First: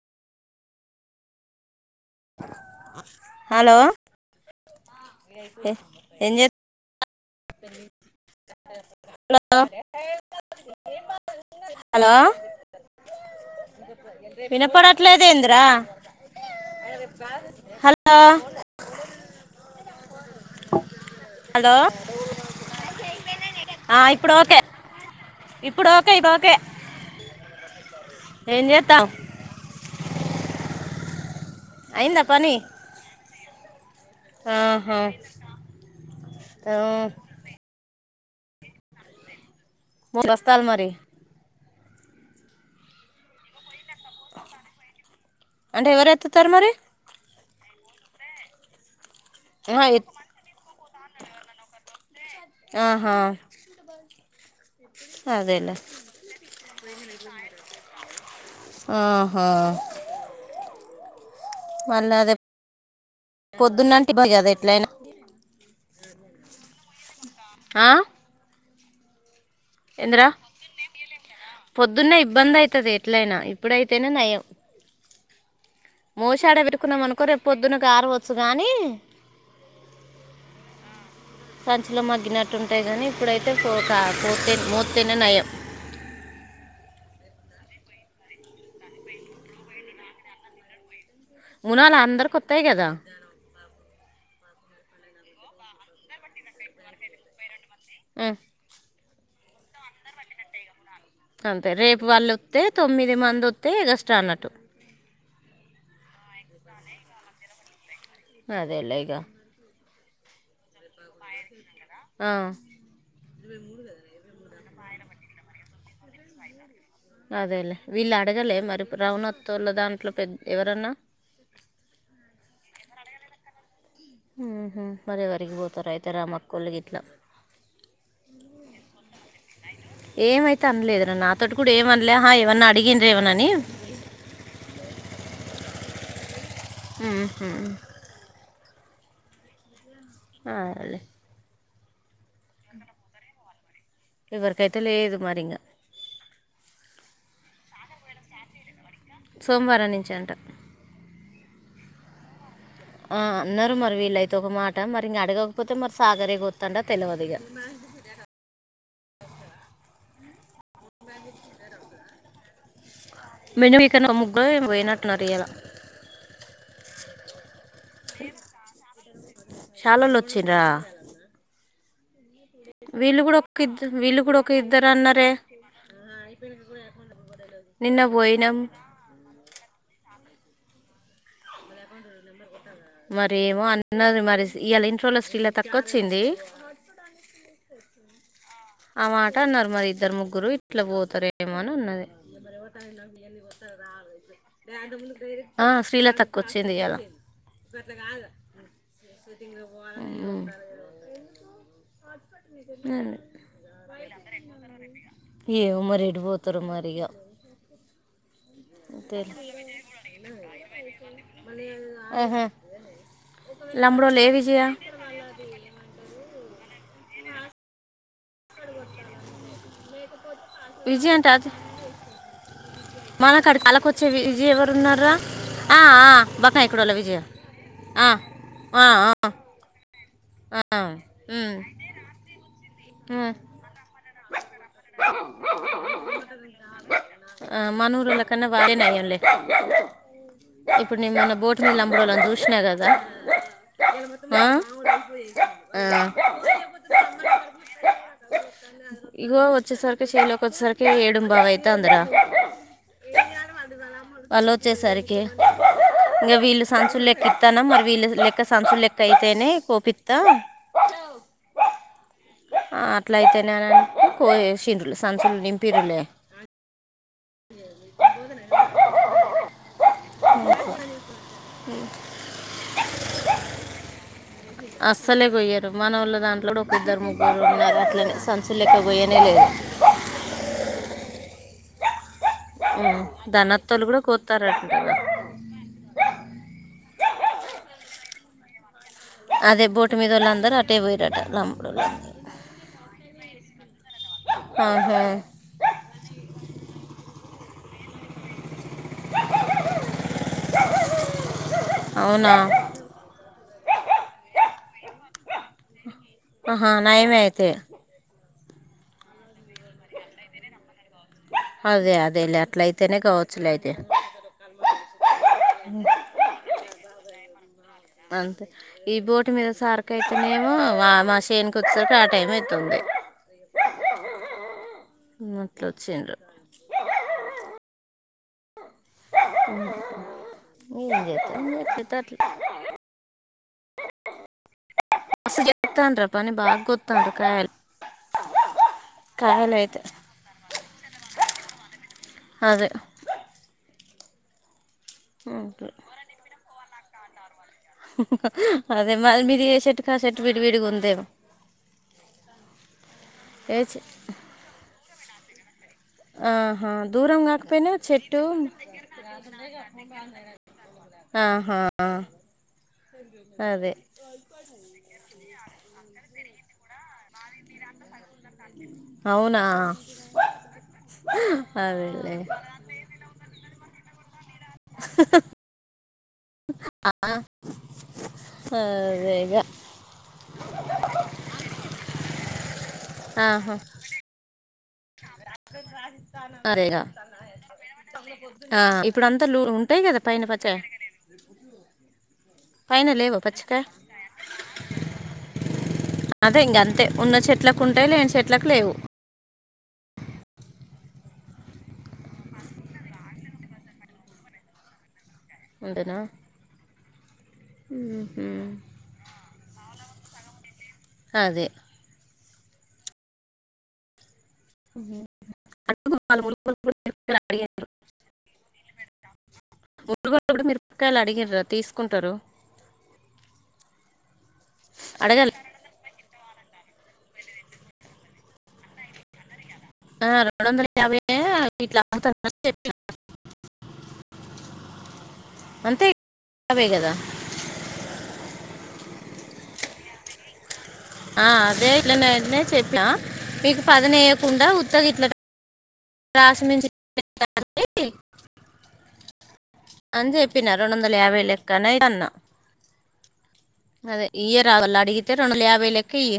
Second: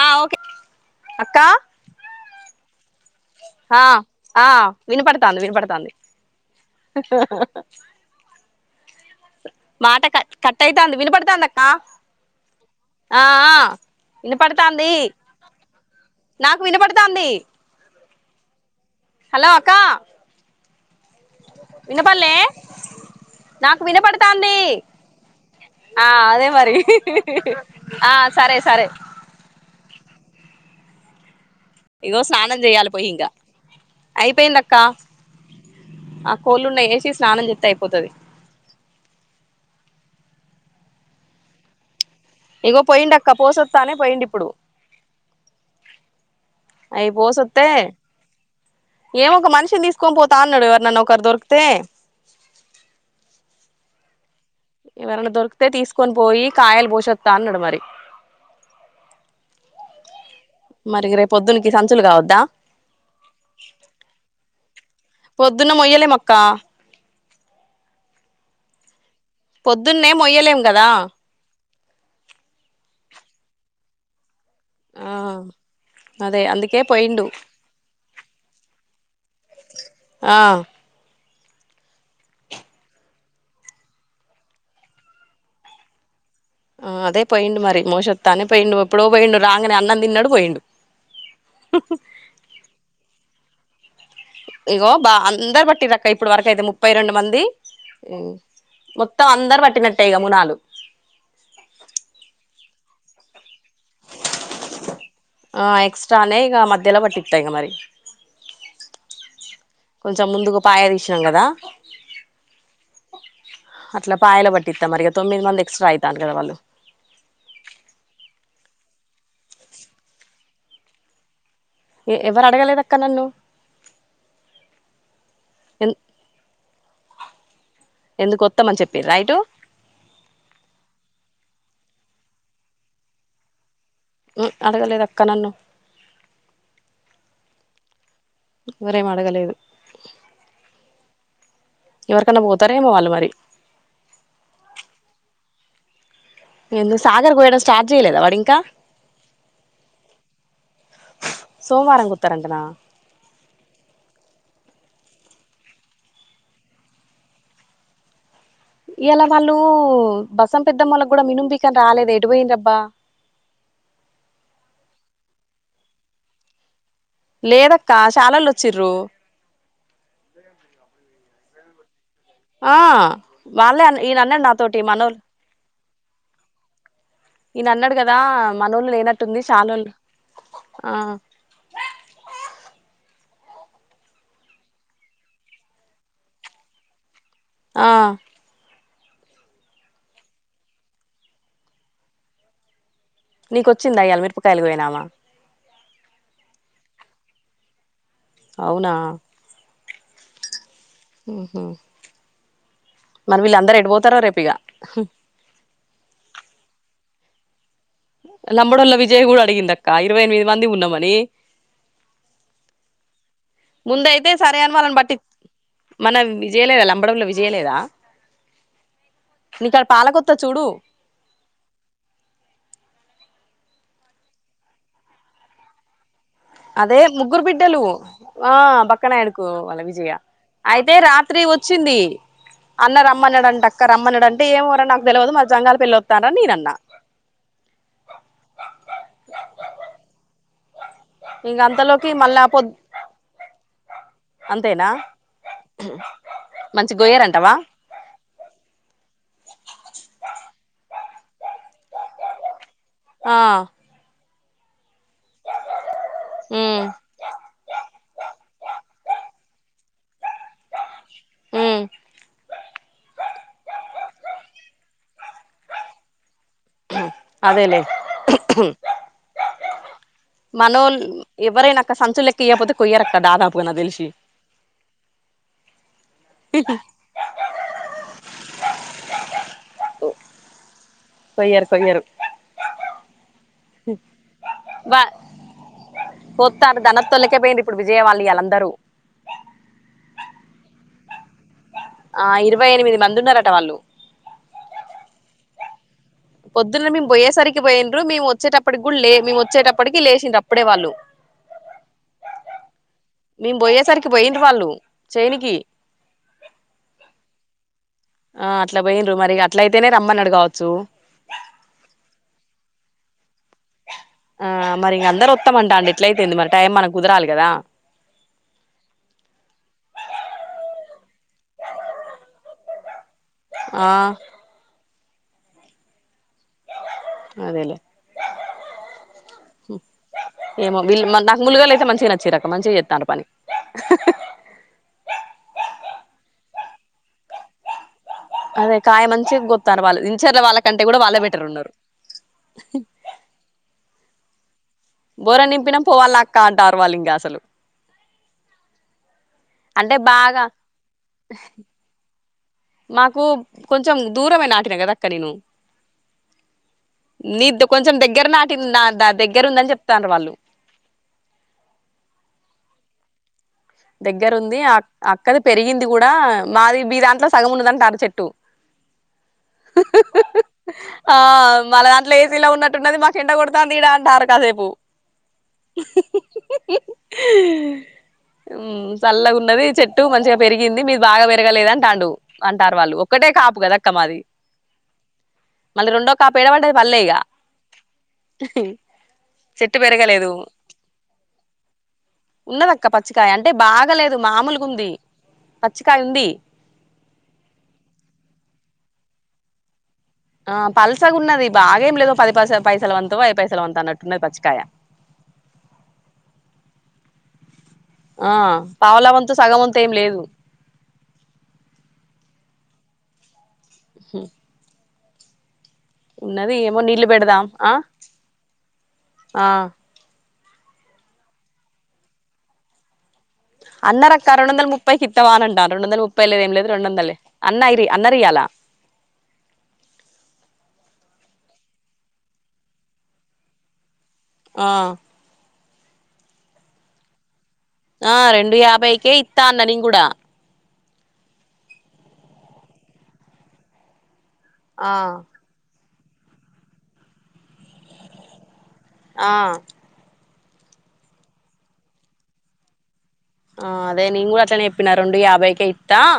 ఆ ఓకే అక్కా ఆ ఆ ఆ వినపడతాంది వినపడతంది ఏం హ హ హ చేస్తున్నావ్ మాట కట్ కట్ట అయితాంది వినపడుతాంది అక్క హలో ఆ ఆ ఇన్నపడతాంది వినపడట్లేదు ఏందిరా నాకు వినపడతాంది హ హలో అక్క హలో విన పాలె నాకు ఆ ఇప్పుడు వినపడతాంది ఓకే ఇప్పుడు ఆ ఓకే ఇప్పుడు అదే ఓకే మరి ఆ సరే ఏం సరే చేస్తాం [unintelligible] ఇగో అయిందా పని స్నానం చేయాలి పోయి ఇంకా అయిపోయిందక్క ఆహా ఆ కోళ్ళున్న వేసి స్నానం చెత్త అయిపోతది మ బస్తాల మరి ఇగో పోయిండక్క పోస తనే పోయిండుపుడు అంటే ఎవరు ఎత్తుతారు మరి అయి పోస తే ఏమొ ఒక ఆ, మనిషిని ఎత్- తీసుకొని పోతా అన్నాడు ఎవరు నన్ను ఒకరు దొరికితే ఆహా ఎవరనా దొరికితే అదేలే తీసుకొని పోయి కాయలు కొషస్తా అన్నాడు మరి ఆహా మరి రేపు పొద్దునికి సంచులు మళ్ళీ అదే కావద్దా పొద్దున్నంటే ఇబ్బంది కదా ఎట్లయినా పొద్దున్న మొయ్యలే మక్కా ఆ పొద్దున్నే ఎంద్రా మొయ్యలేం కదా పొద్దున్న ఇబ్బంది అయితుది ఎట్లయినా ఇప్పుడైతేనే నయం ఆ అదే మోసాడ అందుకే పెట్కున్నామ పోయిండు అనుకో రే పొద్దున గారవచ్చు గాని ఆ సంచులో మగ్గినట్టుంటాయి కానీ ఇప్పుడైతే పూర్తి మూర్తన నయం [inaudible] ఆ అదే పోయిడు మరి మోసొస్తానే పోయిండు ఎప్పుడో పోయిండు రాగానే అన్నం తిన్నాడు పోయిండు ఉన్నాళలందర్ కొతయ గదా ఇగో బా అందరు బట్టిదక్క ఇప్పుడు వరక అయితే ముప్పై రెండు మంది ఉం, మ తొం అందరు పట్టినట్టేయి గ మునాలు అంతే రేపు వాళ్ళు వస్తే తొమ్మిది మంది వస్తే యాగస్ట్రా అన్నట్టు ఆ ఎక్స్ట్రనే ఈక మధ్యలా బటితా ఇంగా మరి అదేలలేగా కొంచెం ముందుకు పాయ తీసినాం కదా ఆ టిత్త మరిగా తొమ్మిది మంది ఎక్స్ట్రా అయితన్నారుగా కదాళ్ళు అదేలే వీళ్ళు అడగలే మరి రౌణత్ళ దాంట్లో పెద్ద ఎవరన్నా ఎవరు అడగలేదు అక్క నన్ను మరే ఎ వరికిపోతారు అయితే రామక్కళ్ళ గ ఇట్లా ఎందుకు వత్తమని చెప్పిర్రు రైటు ఏమైతే అనలేదు నాతోటి ఇప్పుడ ఏమనలే హ ఏమన్నా అడిగిన్ర ఏమనని అడగలేదు అక్క నన్ను అహ ఇవరే మడగలేదు అే ఎవరికన్నా పోతారేమో వాళ్ళు మరి ఎవరికైతే లేదు మరి ఇంకా ఎందు సాగర్ పోయడం స్టార్ట్ చేయలేదా వాడు ఇంకా సోమవారం నుంచి అంట సోమవారం గుతారంటనా ఆ అన్నారు మరి వీళ్ళైతే ఒక మాట మరి ఇంక అడగకపోతే మరి సాగరే గుత్తండా తెలియదుగా ఇలా వాళ్ళు బసం పెద్దం వాళ్ళకి కూడా మనుంపకని రాలేదు ఎడి పోయింది రబ్బా మెను ఇక న ముగ్గులో పోయినట్టున్నారు ఇయలా లేదక్క శాలోళ్ళు వచ్చిర్రు సాల లోొచ్చిరా ఆ ఒక వాళ్ళే ఇద్దరు వీళ్ళు కూడా ఈయనన్నాడు ఒక నాతోటి ఇద్దరు మనోలు అన్నారే ఈయన అన్నాడు నిన్న కదా పోయినాం మనోళ్ళు లేనట్టుంది ాాలళ్లు ఆ మరేమో అన్నది మరి ఇవాళ ఇంట్్రోలో స్ీ ఇలా తక్కువ వచ్చింది ఆ ఆ మాట అన్నారు మరి ఇద్దరు ముగ్గురు ఇట్లా పోతారు ఏమోని ఉన్నది నీకొచ్చిందా ఇయ్యాల మిరపకాయలు కోయినామా ఆ శ్రీలత వచ్చింది ఇలా కాదు అవునా పో ఆఓహో అండి రేపు ఇగ ఏమో మరి ఎడిపోతారు మరిగా నలమ్మడోలో విజయ్ కూడాడ అడిగిందక్క ఇరవై ఎనిమిది మంది ఉన్నామని ఆహా లంబడో లే ముందయితే సరే విజయ అన వాళ్ళని బట్టి మన విజయలేద లంబడంలో విజయలేదా నీకాడ పాలకొత్త చూడు విజయ మనకుడి కళ్ళకి వచ్చే విజ ఎవరు ఉన్నారా అదే ముగగుర్బిడ్డలు ఆ బక్కన ఎడుకు అాల విజయ ఆ అయితే రాత్రి ఉమ్, వచ్చింది అన్న ఉమ్. రమ్మన్నాడు అంటే అక్క రమ్మన్నాడు అంటే ఏమవరని నాకు తెలియదు మారి జంగాలి పెళ్ళిొతుారని నే అన్నా మనూ రళక వాాధేనే అళే ఇప్పుడు నేమన్న ఇంక బోటు మీల్ళ అంతలోకి అమ్కోవాలని మళ్ళా చూసినా పొద్ కదా ఆ అంతేనా ఆ బ ఇగ వచ్చే సార్కి చైల్కి వచ్చ సార్కి ఏడుం బావ అయిత అంద్ర ఆ వాళ్ళ వచ్చేసరికి ఇంకా వీళ్ళు ఉమ్ సంచులు ఎెక్కిస్తానా మరి వీళ్ళ లెక్క సాన్సూలు లెక్క అయితేనే కోోపిిత్ ఆ అట్ల అయితేనేనంట కో చిండ్రులు సంచలు నింపిరులే అదేలే మనం ఎవరైనా అక్క సంచు లెక్క అయకపోతే కొయ్యరక్క దాదాపుయిన తెలిసి అస్సలే కొయ్యారు మన వాళ్ళ దాంట్లో కూడా ఒక ఇద్దరు ముగ్ళ్ళ ఉన్నారు అట్లనే సంచ లెక్క కొయనే లేదు కొయ్యరు కొయ్యరు ధనత్వాలు కూడా కొతారంటవా పొస్తారు ధన తొలికపోయింది ఇప్పుడు విజయవాళ్ళ వాళ్ళందరూ అదే బోటు మీద వాళ్ళ అందరుూ అటే పోయారుట ఆ ఇరవై ఎనిమిది మంది ఉన్నారట వాళ్ళు ఆహా, పొద్దున్న మేము పోయేసరికి పోయిండ్రు మేము వచ్చేటప్పటికి కూడా లే మేము వచ్చేటప్పటికి లేచిండ్ర అప్పుడే వాళ్ళు అవునా మేము పోయేసరికి పోయిండు వాళ్ళు చేనుకి ఆహా నయమే అయితే ఆ అట్లా పోయిన్రు మరి అట్ల అయితేనే రమ్మన్నాడు కావచ్చు అదే అదే లే అట్ల అయితేనే గౌ ఆ మరి ఇంక అందరుూ వత్తామంట అం ఎట్ల అయిపోయింది మరి టైం మనకి కుదరాలి కదా అంతే ఈ బోటు మీద సార్క అయితేనేమో మా మా చేనుకి వచ్చేసరికి ఆ టైం అయితుంది ఆ న్నట్లా వచ్చిండ్ర అదేలే మ్మ్ ఏమో వీళ్ళు నాకు ముందుగాల అయితే మంచిగా నచ్చిరు అక్క మంచిగా చేస్తర్ పని మస్త్ చేస్తాండ్రు పని బాగ్ గొతను కయల్ అదే కాయ మంచిగోత్తారు వాళ్ళు ఇంచర్ వాళ్ళ కంటే కూడా వాళ్ళే బెటర్ ఉన్నారు అదే బోర అట్లా. నింపినం పోవాల్ల అక్క అంటార్ వాళ్ళు ఇంకా అసలు అదే మరి మీది ఏ చెట్టు కా అంటే చెట్టు విడి బాగా విడి గుందేమో మాకు కొంచెం దూరమే నాటిన కదా అక్క నేను ఆహా దూరం నీ కాకపోయినా కొంచెం చెట్టు దగ్గర నాటి నా ద దగ్గర ఉందని చెప్తర్రు వాళ్ళు ఆహా అదే దగ్గరు ఉంది అ అక్కది పెరిగింది కూడా మాది మీ దాంట్లో సగం ఉన్నదంటారు చెట్టు హా ఆ మళ దాంట్లో అదేలే ఏసీలో ఉన్నట్టున్నది మాకు ఎండ కొడుతు తుందిఇడా అంటారు కాసేపు ఆ హ్మ్ చల్లగా ఉన్నది చెట్టు మంచిగా పెరిగింది మీది బాగా పెరగలేదు అంటాండు అంటారు వాళ్ళు ఒక్కటే కాపు కద అక్క మాది మళ్ళీ రెండో కాపు ఏడబడ్డది అరేగా పల్లె ఇగ ఆ ఇప్పుడు అంతా లు చెట్టు ఉంటాయి కదా పైన పెరగలేదు పచ్చ ఉన్నదక్క పైన లేవు పచ్చికయ అంటే పచ్చకాయ బాగాలేదు మామూలుగ ఉంది పచ్చికాయ ఉంది అదే ఇంక అంతే ఉన్న చెట్లకు ఉంటాయి లేని చెట్లకు లేవు ఆ పల్సగా ఉన్నది భాగేమి లేదు ఓ పది పైసల వంతో ఐదు పైసలు వంతో అన్నట్టున్నది పచ్చికాయ అంటనా ఆ పావలావంతు సగం వంతు ఏం లేదు అదే హ్మ్ అడుగు వాళ్ళు ఉన్నది ములుగులు కూడా ఏమో నీళ్లు మిరపకాయలు పెడదాం అడిగారు ఆ ఆ ఇప్పుడు మిరపకాయలు అడిగిర్ర తీసుకుంటారు అన్నరక్క రెండు వందల ముప్పై కీత్తవ అడగాలి అని రెండు వందల ముప్పై ప్పలేదు ఏం లేదు రెండు వందల్లే అన్న ఇరి అన్నరీయాల ఆ రెండు వందల యాభై ఎ ఇట్లా అముతారు అని చెప్పిరు ఆ అంతే బేగదా ఆ రెండు యాభైకే ఇస్తా అన్న నేను కూడా ఆ అదే ఇట్లనేనే చెప్పా మీకు పదని వేయ్యకుండా ఉత్తగా ఆ ఇట్లా అసల్ నేన్ చెప్ప ఆ అని చెప్పిన రెండు వందల యాభై లెక్కనే అన్న ఆ అదే నేను ఇయ కూడా రా అట్లనే చెప్పిన అడిగితే రెండు వందల యాభైకే యాభైలెక్క ఇత్తా ఇయ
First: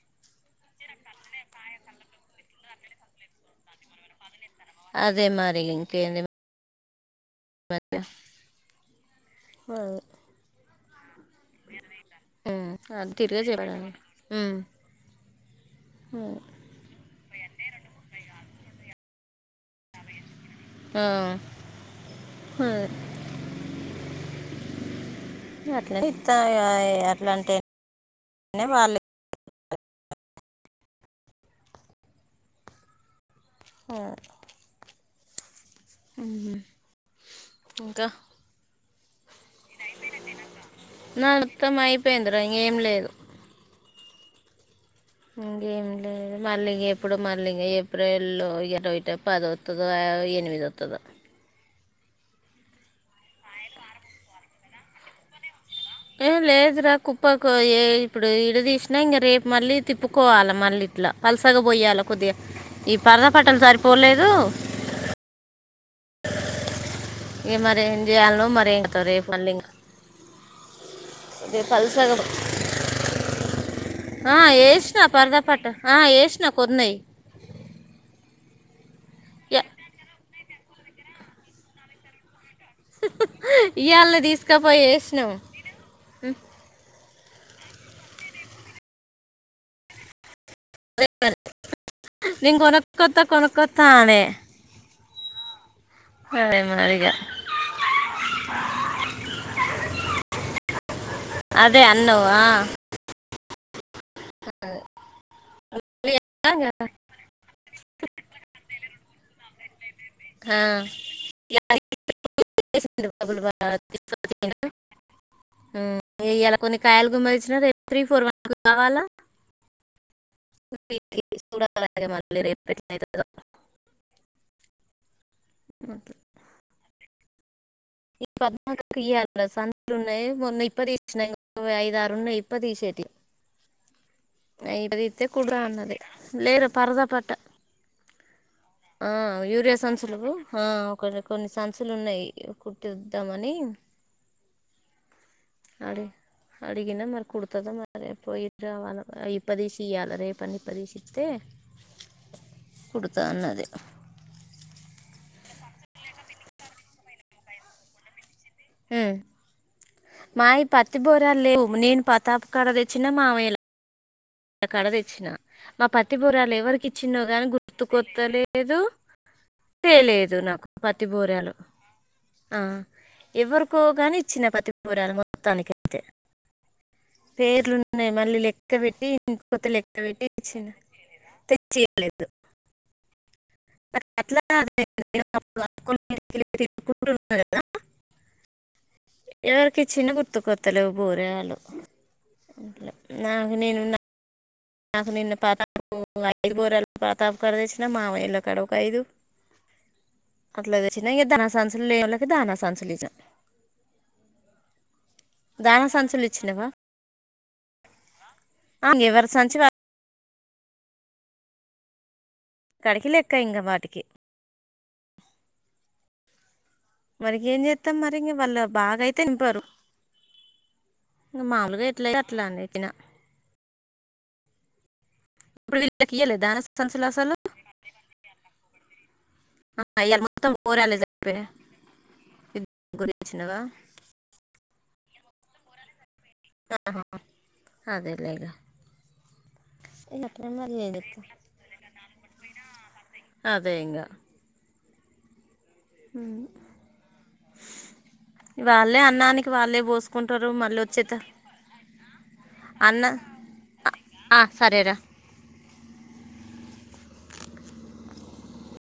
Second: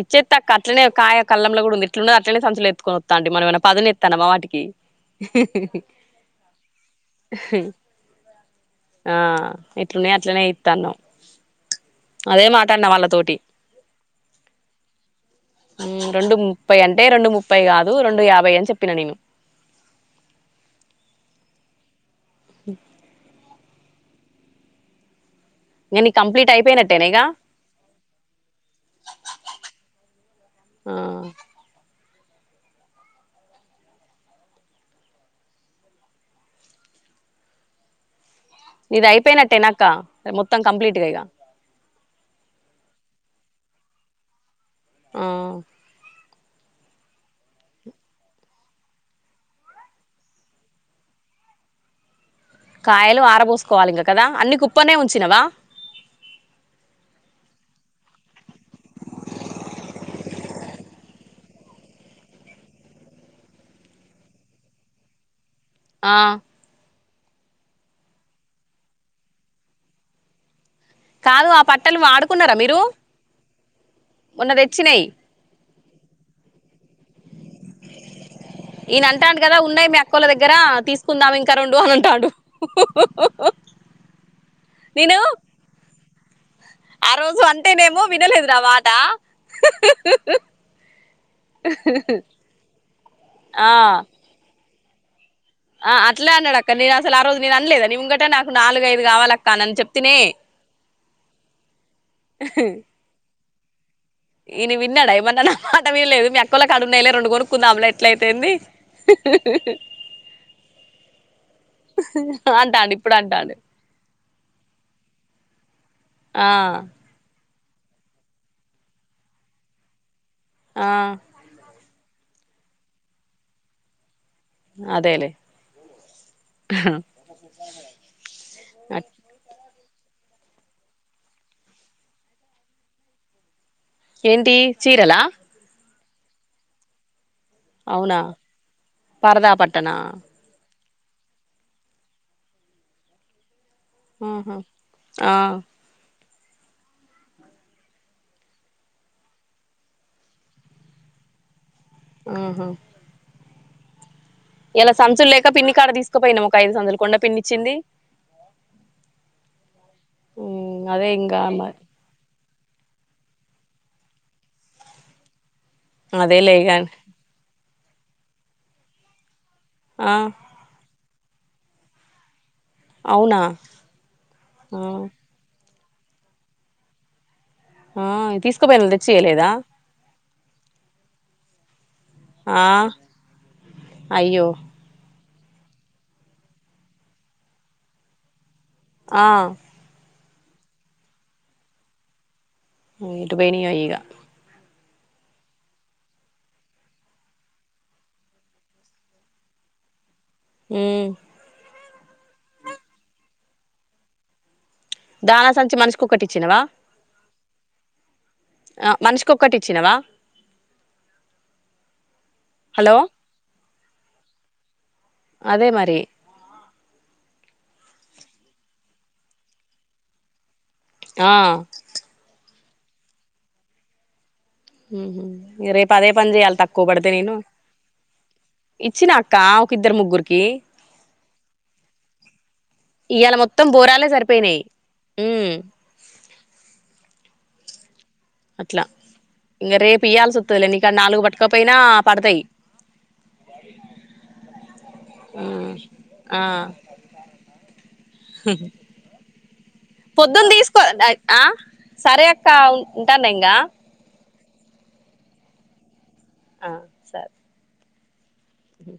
ఇచ్చేత్ అక్క అట్నే కాయ కళ్ళంలో కూడా ఉంది ఇట్లుండో అట్నే సంచులుత్కొ వాత మనము ఏమన్న పదును తెస్తున్నామా వాటికి అదే ఇ బద్ద ఆ ఎట్లున్నాయి అట్లనే అయితనావ్ ఉ అంతే తిరిగా చేయబడాను ఉ ఉ రెండు ముడ్ అంటే రెన్ రెండు ముప్పై కాదు రెండు యాభై అని చెప్పిన నేను ఆ హ అట్లా ఇంగ నీది ఇత్తా కంప్లీట్ అయిపోయినట్టేనా ఇగ అట్లాంటే నే వాళ్ళు ఆ ఆ ఉహు ఇంకా ఇది అయిపోయినట్టేనక్క మొత్తం కంప్లీట్గా ఇగ నాది మొత్తం అయిపోయిందిరా ఇంకేం లేదు ఆ ఇంగేమి లేద మళ్ళీ ఇంగ ఎప్పుడు మళ్ళీ ఇంగ ఏప్రిల్ల్లో ఇరవై పదవత్తదో, ఎనిమిది వత్తదో ఆ కాయలు ఆరబోసుకోవాలి. ఇంకా కదా అన్ని కుప్పనే ఉంచినవా ఏ లేదురా కుప్పకు ఏ ఇప్పుడు ఇడ తీసినా ఇంక రేపు మళ్ళీ తిప్పుకోవాలా మళ్ళీ ఇట్లా పల్సగ పోయాల కొద్దిగా ఈ పర పట్టలు సరిపోలేదు. ఆ ఇం మరి ఏం చేయాలనో మరి ఏం కత రేపు మళ్ళీ ఇంక కాదు ఆ పట్టలు వాడుకున్నార మీరు ఆ మొన్న వేసిన తెచ్చినాయి పరదపట్ట ఆ వేసిన కొన్నయి ఈయన అంటాండు గదా ఉన్నాయి. మీ అక్కోల దగ్గర తీసుకుందాం. ఇంకా రెండు అని అంటాండు. ఇయాళ్ళ తీసుకపోయ్ నేను వేసినాం ఆ రోజు అంటేనేమో వినలేదు నా మాట నేను కొనకత్తా ఆ కొనకత్తా అనే ఆ అట్లే అదే అన్నాడక్క. నేను మరిగా అసలు ఆ రోజు నేను అనలేదని, నీ ముంగటే నాకు నాలుగు ఐదు కావాలక్క నన్ చెప్తినే. ఆ అదే అన్నవ్ ఆ ఈన విన్నాడా ఏమన్నన మాట విల్లేదు మీ అక్కోళ్ళ కాడ ఉన్నాయిలే రెండు కొనుక్కుందాంలే ఎట్ల అయితేంది. ఆ. ఇక ఆ అంటాంది తీసుకొచ్చిండు ఇప్పుడు అంటాంది ఉ ఇయ్యాల కొన్ని కాయలు గుమ్మలిచ్చిన రేపు త్రీ ఫోర్ వన్ కావాలా ఆ [inaudible] అదేలేే హా ఇ పద్మ ఇయ్యాల సన్ రున్నాయి మొన్న ఇప్ప తీసినాయి ఇంగ ఐదు ఆరున్నాయి ఇప్ప తీసేటి ఏంటి ఇడ చీరలా తీత్తే కుర్రా అన్నది లేదు పరద అంట అవునా ఆ పరదా యూరియా పట్టనా సంసులు ఆ కొన్ని కొన్ని చన్సులు ఉన్నయ్ కుట్టుదామని ఆహా ఆ అడిగిందా మరి కుడుతాద మరి పోయిద్దామా ఇప్పదీసీయాల రేపని ఇప్పదీసీత్తే ఆహా కుడుతన్నది ఇలా సంచులు లేక పిన్ని కాడ తీసుకుపోయినాం ఒక ఐదు సంచులు కొండ పిన్నిచ్చింది ఉ మాయి ఉమ్ పత్తి అదే ఇంగా బోరాలు లేవు మరి నేను తప్ కడ తెచ్చిన మావేలె ఇ కడ తెచ్చిన మా పత్తి అదే బురాలు ఎవరికి లేగాని ఇచ్చిన్నో గాని గుర్తుకొత్తలేదు. తే ఆ లేదు నాకు పత్తి బూరలు ఆ అవునా ఎవరికో గాని ఇచ్చినా పత్తి ఆ పూరాలు మొత్తానికైతే ఆ పేర్లున్నాయి మళ్ళీ లెక్క తీసుకుపోయిన పెట్టి తెచ్చియలేదా [unintelligible] లెక్క పెట్టి ఇచ్చింది తెచ్చిఇయ్యాలేదు ఆ అట్ల అయ్యో [unintelligible] అకున్నారు కదా ఆ ఎవరికి ఇచ్చినో గుర్తుకొత్తలేవు బోరగాళ్లు ఉ ఎటు పోయినాయో ఈగ నాకు నిన్న పాతాపు ఐదు బోరలు పాతాపు కడ తెచ్చిన మామ ఇండ్ల కాడ ఒక ఐదు అట్లా ఉమ్ తెచ్చిన తన సన్సులు లేలనీకి తన సన్సులు దానా సంచి దాన మనిషికి సంచులు ఒక్కటి ఇచ్చినవా ఇచ్చినావా ఆ ఎవరి మనిషికి సన్ ఒక్కటి ఇచ్చినవా హలో కడికి లెక్క ఇంక వాటికి అదే మరి మనకి ఏం చేస్తాం మరి ఇంకా వాళ్ళు బాగా అయితే నింపారు ఆ ను మామూలుగా ఎట్ల అయితే అని చెప్పినా రేపు అదే పని ఇయ్యలే చేయ్యాలి దాన తక్కువ సంచులు పడితే నేను అసలు ఇచ్చినా అక్క ఒక ఇద్దరి అయ్యాలి ముగ్గురికి మొత్తం ఊరాలే సరిపోయా ఇద్దరు ఇవాళ ఇచ్చినవా మొత్తం బోరాలే సరిపోయినాయి హా హా అదేలే ఈగ ఇంక రేపు ఈయాల్సి వస్తది నీ కడా నాలుగు పట్టుకపోయినా పడతాయి అదే ఇంగ ఆ ఉ వాళ్ళే అన్నానీ పొద్దున్న తీసుకో ఆ సరే అక్క ఉ అన్న ఉంటాను ఇంకా ఆ సరే రా ఆ సరే ఉ